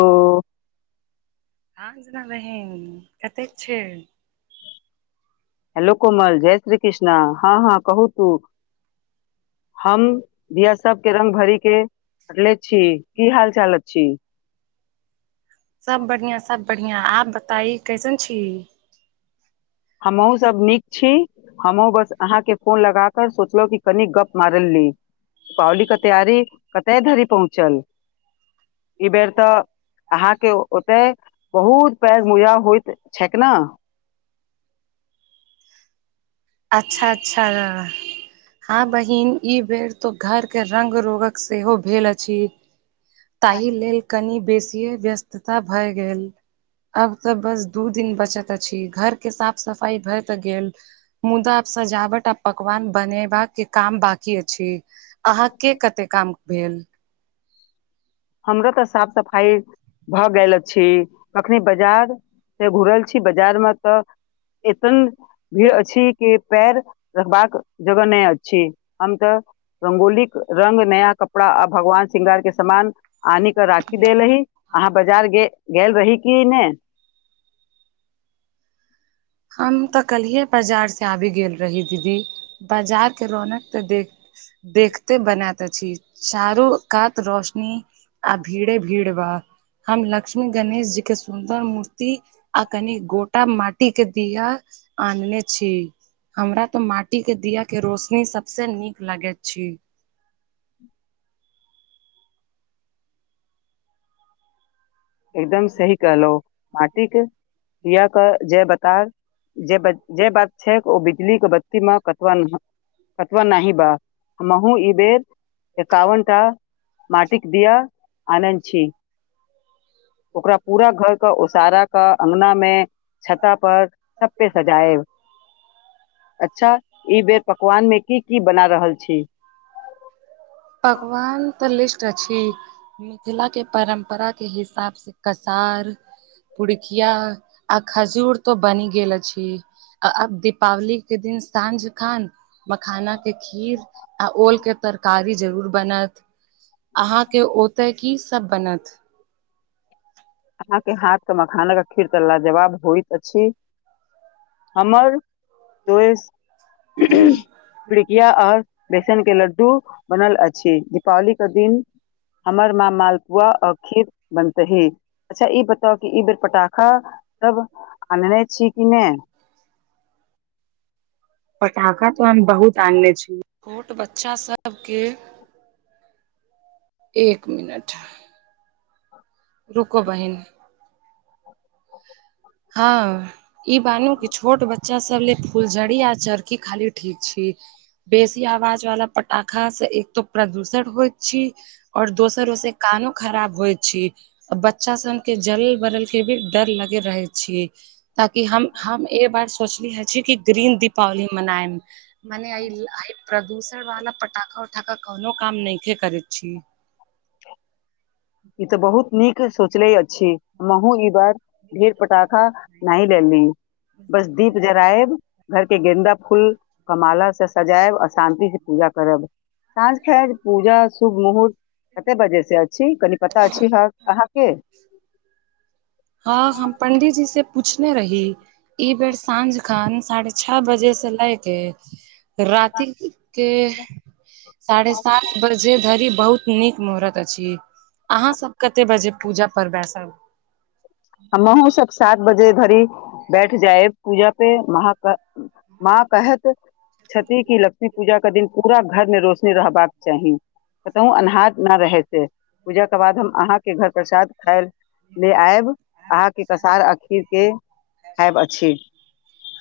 Hello नमस्कार बहिन कतेय छैय? हेलो कोमल जय श्री कृष्णा हँ हँ कहू तू। हम दिया सबके रंग भरि के रखले छी की हाल चाल अछि? सब बढ़िआं सब बढ़िआं आप बताइ कैसन छी? हमहुँ सब नीक छी हमहुँ बस अहाँके फोन लगाक सोचलहुँ कि कनी गप मारली दीपावली क तैयारी कते धरि पहुँचल? ई बेर तऽ अहाँके ओते बहुत पैघ मजा होइत छैक ना? अच्छा अच्छा हँ बहिन ई बेर तो घर के रंग रोहक सेहो भेल अछि। ताहि लेल कनि बेसीए व्यस्तता भए गेल। आब तऽ बस दू दिन बचत अछि घर के साफ सफाई भए त गेल। मुदा आब सजावट आ पकवान बनैबा के काम बाकी अछि। अहाँ के कते काम भेल? हमरो तऽ साफ सफाइ भऽ गेल अछि। अखनी बाजार से घूरल छी बाजार मे तऽ एते न भीड़ अछि के पैर रखबाक जगह नइ अछि हम तऽ रंगोलिक रंग नया कपड़ा आ भगवान श्रृंगार के समान आनि कऽ राखी देलही अहाँ बाजार गेल रही की नै? हम तऽ कल्हि बाजार से आबि गेल रही दीदी बाजार के रौनक तऽ देख देखते बनात अछि चारो कात रौशनी आ भीड़े भीड़ बा। हम लक्ष्मी गणेश जी के सुन्दर मूर्ति आ कनि गोटा माटी के बिया आनने छी। हमरा ते माटी के दिया के रोशनी सबसे नीक लगेत छी। एकदम सही कहलौं माटिक दिया क जय बकार जे जे बात छैक ओ बिजली के बत्तीमे कतबा ना अथवा नाहि बा हमहू ई बेर एकावनटा माटिक दिया आनै छी। ओकरा पूरा घर क ओसारा क अंगना मे छता पर सब पे सजाएब। अच्छा ई बेर पकवानमे की की बना रहल छी? पकवान तऽ लिस्ट अछि मिथिला के परम्परा के हिसाब से कसार पुड़ुकिया आ खजूर त बनि गेल अछि। अब दीपावली के दिन साँझ खान मखाना के खीर आ ओल के तरकारी जरूर बनत। अहाँके ओतय की सभ बनत? के हाथ के मखानक खीर तऽ लाजवाब होइत अछि हमर तो पिड़किया आओर बेसन के लड्डू बनल अछि। दीपावली के दिन हमर माँ मालपुआ आ खीर बनतहि। अच्छा ई बताउ कि ई बेर पटाखा सब आनने छी कि नइ? पटाखा तो हम बहुत आनने छी छोट बच्चा सब के एक मिनट। रुकू बहिन। [inaudible] हँ ई बहिन के छोट बच्चा चा सब ले फूलझड़ी आ चरखी खाली ठीक छी। बेसी आवाज वाला पटाखा से एक तो प्रदूषण होइत छी। और दोसर ओइ से कानो खराब होइ छी। बच्चा सभ के जले बरल के भी डर लगे रहे। छि ताकि हम हम ए बार सोचली हे छी कि ग्रीन दीपावली मनायम मने आइ आइ प्रदूषण वाला पटाखा उठाखा कोनो काम नइहे करै छी। ई तऽ बहुत नीक सोचले अछि। हमहुं ई बार ढेर पटाखा नाइ ले ली बस दीप जरायब घर के गेन्दा फूल क माला से सजायब आ शान्ति से पूजा करब साँझ खन पूजा शुभ मुहूर्त कत्ते बजेसँ अ कनि पता छी। अहाँके हँ हम पंडीजी से पूछने रही ई बेर साँंझ खन साढ़े छह बजे से लय के राति के साढ़े सात बजे धरि बहुत नीक मुहूर्त अछि अहाँ सभ कते बजे पूजा परबा सभ हमहुं सभ सात बजे धरि बैठ जाय पूजा पे मह माँ कहत क्षति की लक् पूजा के दिन पूरा घर मे रोशनी रहबाक चाही। कतहु अन्हार न रहै से पूजा के बाद हम अहाँके घर प्रसाद खायल ले आयब अहाँके कसार आ खीरके खायब अछि।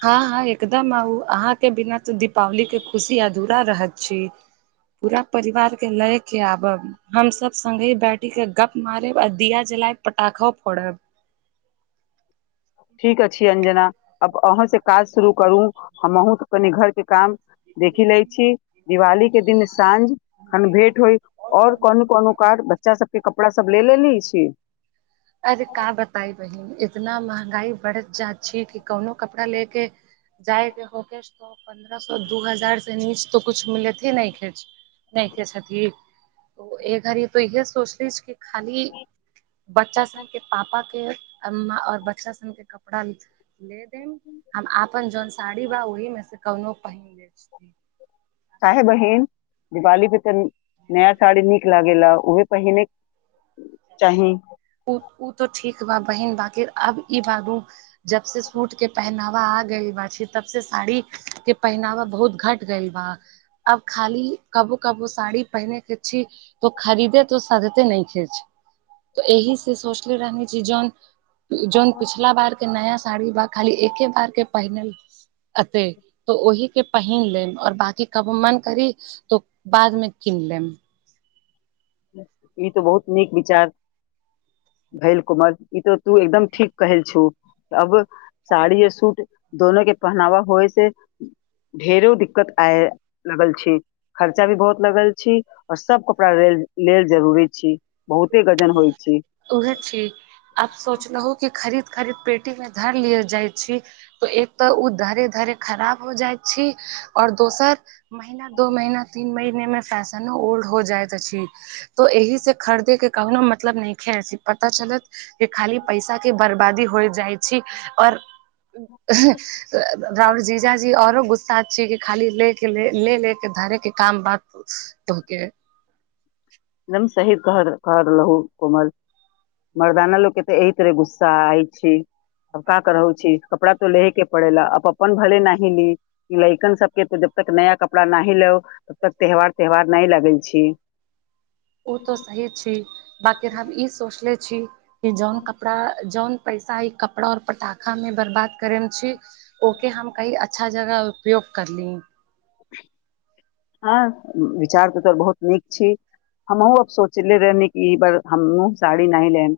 हँ हँ एकदम आउ अहाँ के बिना तऽ दीपावली के खुशी अधूरा रहत छी। पूरा परिवार के लए के आबब हम सभ संग्गे बैठी के गप मारेब आ दिया जलाय पटाखो फोड़ब ठीक अछी अंजना अब अहं से काज शुरू करू हम अहूँ त कनि घर के काम देखि लै छी दिवाली के दिन साँझ खन भेंट होय। और कोनो कोनो कार बच्चा सभके कपड़ा सभ ले लेले छी। अरे क बताई बहिन इतना महँंगाई बढ़ जा छी। कि कोनो कपड़ा ले के जाइके हो को पन्द्रह सो दू हजार से नीच तो कुछु मिलैत हे नहि खेच नहि खेथ ओ एक बेर ई सोचलहुँ जे खाली बच्चा सभ के पापा के और बच्चा सभ के कपड़ा ले दे कऽ हम अपन जे साड़ी अछि, ओहिमे सँ कोनो एकटा पहिरि लेब। कहे बहिन दिवाली पे तऽ नया साड़ी नीक लागेला उे पहिने चाही ओ तऽ ठीक बा बहिन बाकि आब ई बाबू जब से सूट के पहनावा आ गइल बानि तब से साड़ी के पहनावा बहुत घट गेल बा अब खाली कबो कबो साड़ी पहिने के छी। त खरीदे त सादते न खेच तऽ एहि से सोचले रह छी। जौन जौन पिछला बार नया साड़ी ब खाली एके बार के पहिनल अते तऽ ओहि के पहिन लेब आओर बाकी कब मन करी तो बादमे किन लेम ई तऽ बहुत नीक विचार भेल कोमल ई तऽ तू एकदम ठीक कहल छु अब साड़ी आ सूट दोनो के पहनावा होय से ढेरो दिक्कत आय लगल छै। खर्चा भी बहुत लगल छी। और सभ कपड़ा लेल लेल जरूरी छी। बहुते गजन होइ छी उह छी। आब सोचलहु कि खरीद खरीद पेटी मे धर लि जाइ छी। तऽ एकटा तऽ धीरे धीरे खराब भऽ जाइत अछि। आ दोसर, महीना दू महीना तीन महीनामे फैशन सेहो पुरान भऽ जाइत अछि। तो एहि से खरीदे के कहूनो मतलब नइखे ऐसी पता चलत के खाली पैसा के बर्बादी होइ जाइ छै आओर राऊर जीजाजी औरो गुस्सा छीय कि खाली ले के ले ले के धरे के काम बात तहके एकदम सही कह कहरहलू कोमल मरदाना लोक केऽ [inaudible] अपन भल नहि ली लैकन सबके त जब तक नया कपड़ा नहि लो तब तक त्यौहार त्यौहार नहि लगै छी ओ तऽ सही छी बकि हम ई सोचले छी कि जौन कपड़ा जौन पैसा ई कपड़ा और पटाखा मे बर्बाद करे मे छी ओके हम नही अच्छा अच्छा जगह उपयोग करली हँ विचार तऽ तोहर बहुत नीक छी हमहुँ अब सोचे ले रहनि कि ई बार हमहुँ साड़ी नही लेब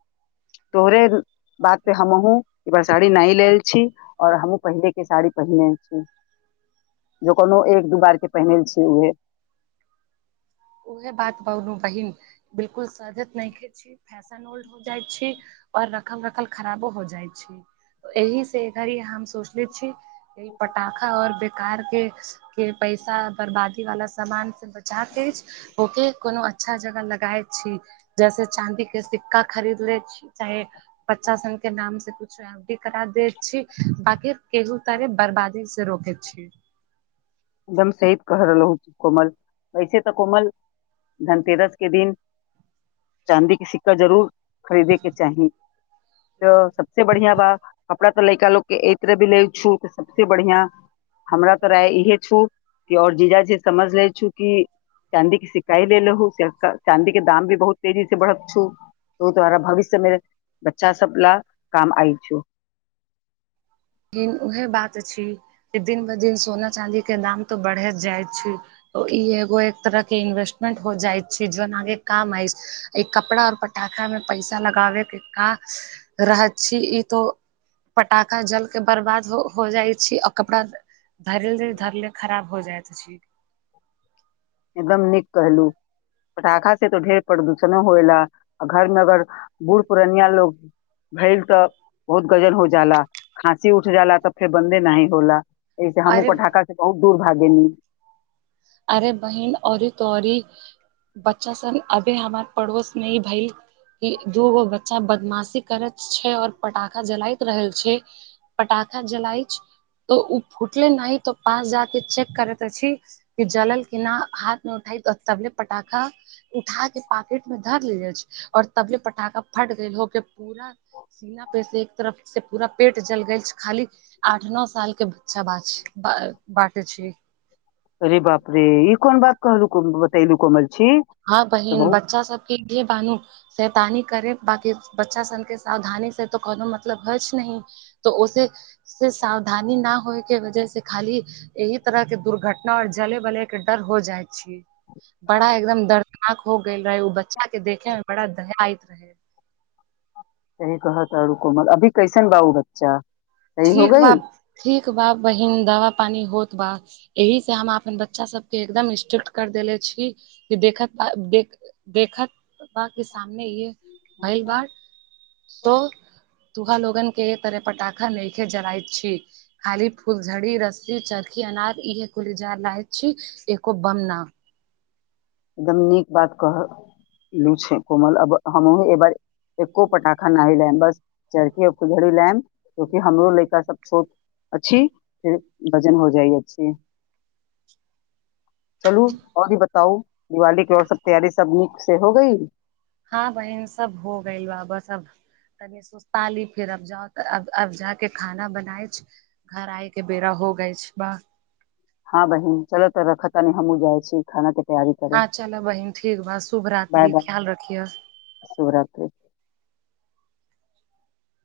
तोहरे बात हमहूँ ई बार सााड़ी नहि लेय छी और हमहुँ पहिनेे के साड़ी पहिरने छी जो कोनो एक दू बार के पहिरल छी हुए उएहे बात कहलू बहिन बिलकुल सझत नइखे छिये फैशन ओल्ड हो जाइ छै और रखल रखल खराबो हो जाइ छै एहि से एय घड़ी हम सोचले छी एय पटाखा और बेकर के के पैसा बर्बादी वाला सामान से बचा के ओके कोनो अच्छा जगह लगाय छी जैसे चांदी के सिक्का खरीद ले छी चाहे बच्चा सन के नाम से कुछ शांति करा दैत छी बाकि केहू तरे बर्बादी से रोकै छी एकदम सही कह रहलहु कोमल ऐसे तऽ कोमल धनतेरस के दिन चाँदी के सिक्का जरूर खरीदेके चाही त सबसे बढ़िया बात कपड़ा तऽ लइका लोक के एहि तरह भी ले छू त सबसे बढ़िया हमरा तोरा इहे और जीजाजी समझ ले छु कि चाँदी के सिक्का ही ले लहु जाक चाँदी के दाम भी बहुत तेजी से बढ़त छु त उ द्वारा भविष्य मे बच्चा सब ला काम आइ छु लेकिन उहे बात अछि जे दिन ब दिन सोना चांदी के दाम तो बढ़ैत जाय छै ओ ई एगो एक तरह के इन्वेस्टमेंट हो जाइ छै जोन आहाँ के काम आइत ई कपड़ा और पटाखा मे पैसा लगाबे के का रहत छी ई तो पटाखा जल के बर्बाद हो हो जाइ छै और कपड़ा त धरले धरले खराब हो जाइत छी एकदम नीक कहलु पटाखा से तो ढेर प्रदूषणो होयला आ घर मे अगर बूढ़ पुरनिया लोक भेल तऽ बहुत गंजन हो जाला खांसी उठ जाला तब फेर बन्दे नहि होला एहिसे हमूँ अरे पटाखा से बहुत दूर भागेनि अरे बहिन औरे तोरी बच्चा सन अभी हमर पड़ोसमे ई भइल दुगो बच्चा बदमाशी करैत छै और पटाखा जलाइत रहल छै पटाखा जलाइ छै तऽ उ फुटले नहि तऽ पास जाके चेक करैत अछि कि जलल कि ना हाथ मे उठाई तऽ तबले पटाखा उठा के पाकेट मे धरि ले जाई छै और तबले फटाखा फट गेल ओह के पूरा सीना पे से एक तरफ से पूरा पेट जल गैल छै खाली आठ नौ साल के बच्चा बा छै बाँटे छै अरे बाप रे ई कोन बात कहलू बतैलू कोमल छी हँ तऽ बहुत बहिन बच्चा सबके बानू सैतानी करे बाकि बच्चा सन के सावधानी से तऽ कोनो मतलब होइछ नहि तऽ ओसे से सावधानी ना होयके वजह से खाली एहि तरह के दुर्घटना और जले बले के डर हो जाइ छी। बड़ा एकदम दर्दनाक हो गेल रहे ओ बच्चा के देखे में बड़ा दहायत रहे। सही कह तारू कोमल अभी कैसन बा उ बच्चा? सही हो ठीक गइल बा ठीक बा बहिन दवा पानी होत ब एहि कारणेँ हम अपन बच्चासभकेँ एकदम स्ट्रिक्ट कऽ देने छी जे देखब तऽ देख। देखत पप्पा के सामने ई भैल बा तो तुहो लोगन के एक तरह पटाखा नहिखे जरायत छी। खाली फूलझड़ी रस्सी चरखी अनार इहे कुल जलायल छी। एको बम ना एकदम नीक बात कहलू छै। कोमल अब हमहु एह बार एक्को पटाखा नहि आनब, बस चरखी आ फुलझड़ी आनब, किएक तँ हमर बच्चासभ सेहो छोट अछि। अछि फेर बाजान हो जाइ अछि चलू औरी बताउ दिवाली के और सभ तैयारी सभ नीक से हो ग‌इल? हँ बहिन सभ हो गैल बा बस अब तनि सुस्ता ली फेर अब जाउ त अब जाके खाना बनाइ छै। घर आयके बेड़ा हो गइ छै। बा हँ बहिन चलऽ तऽ रखऽ तानी हमहूँ जाइ छी खाना के तैयारी करऽ हँ चल बहिन ठीक बा शुभ रात्रि बाय ई बाय ख्याल रखिह। शुभरात्रि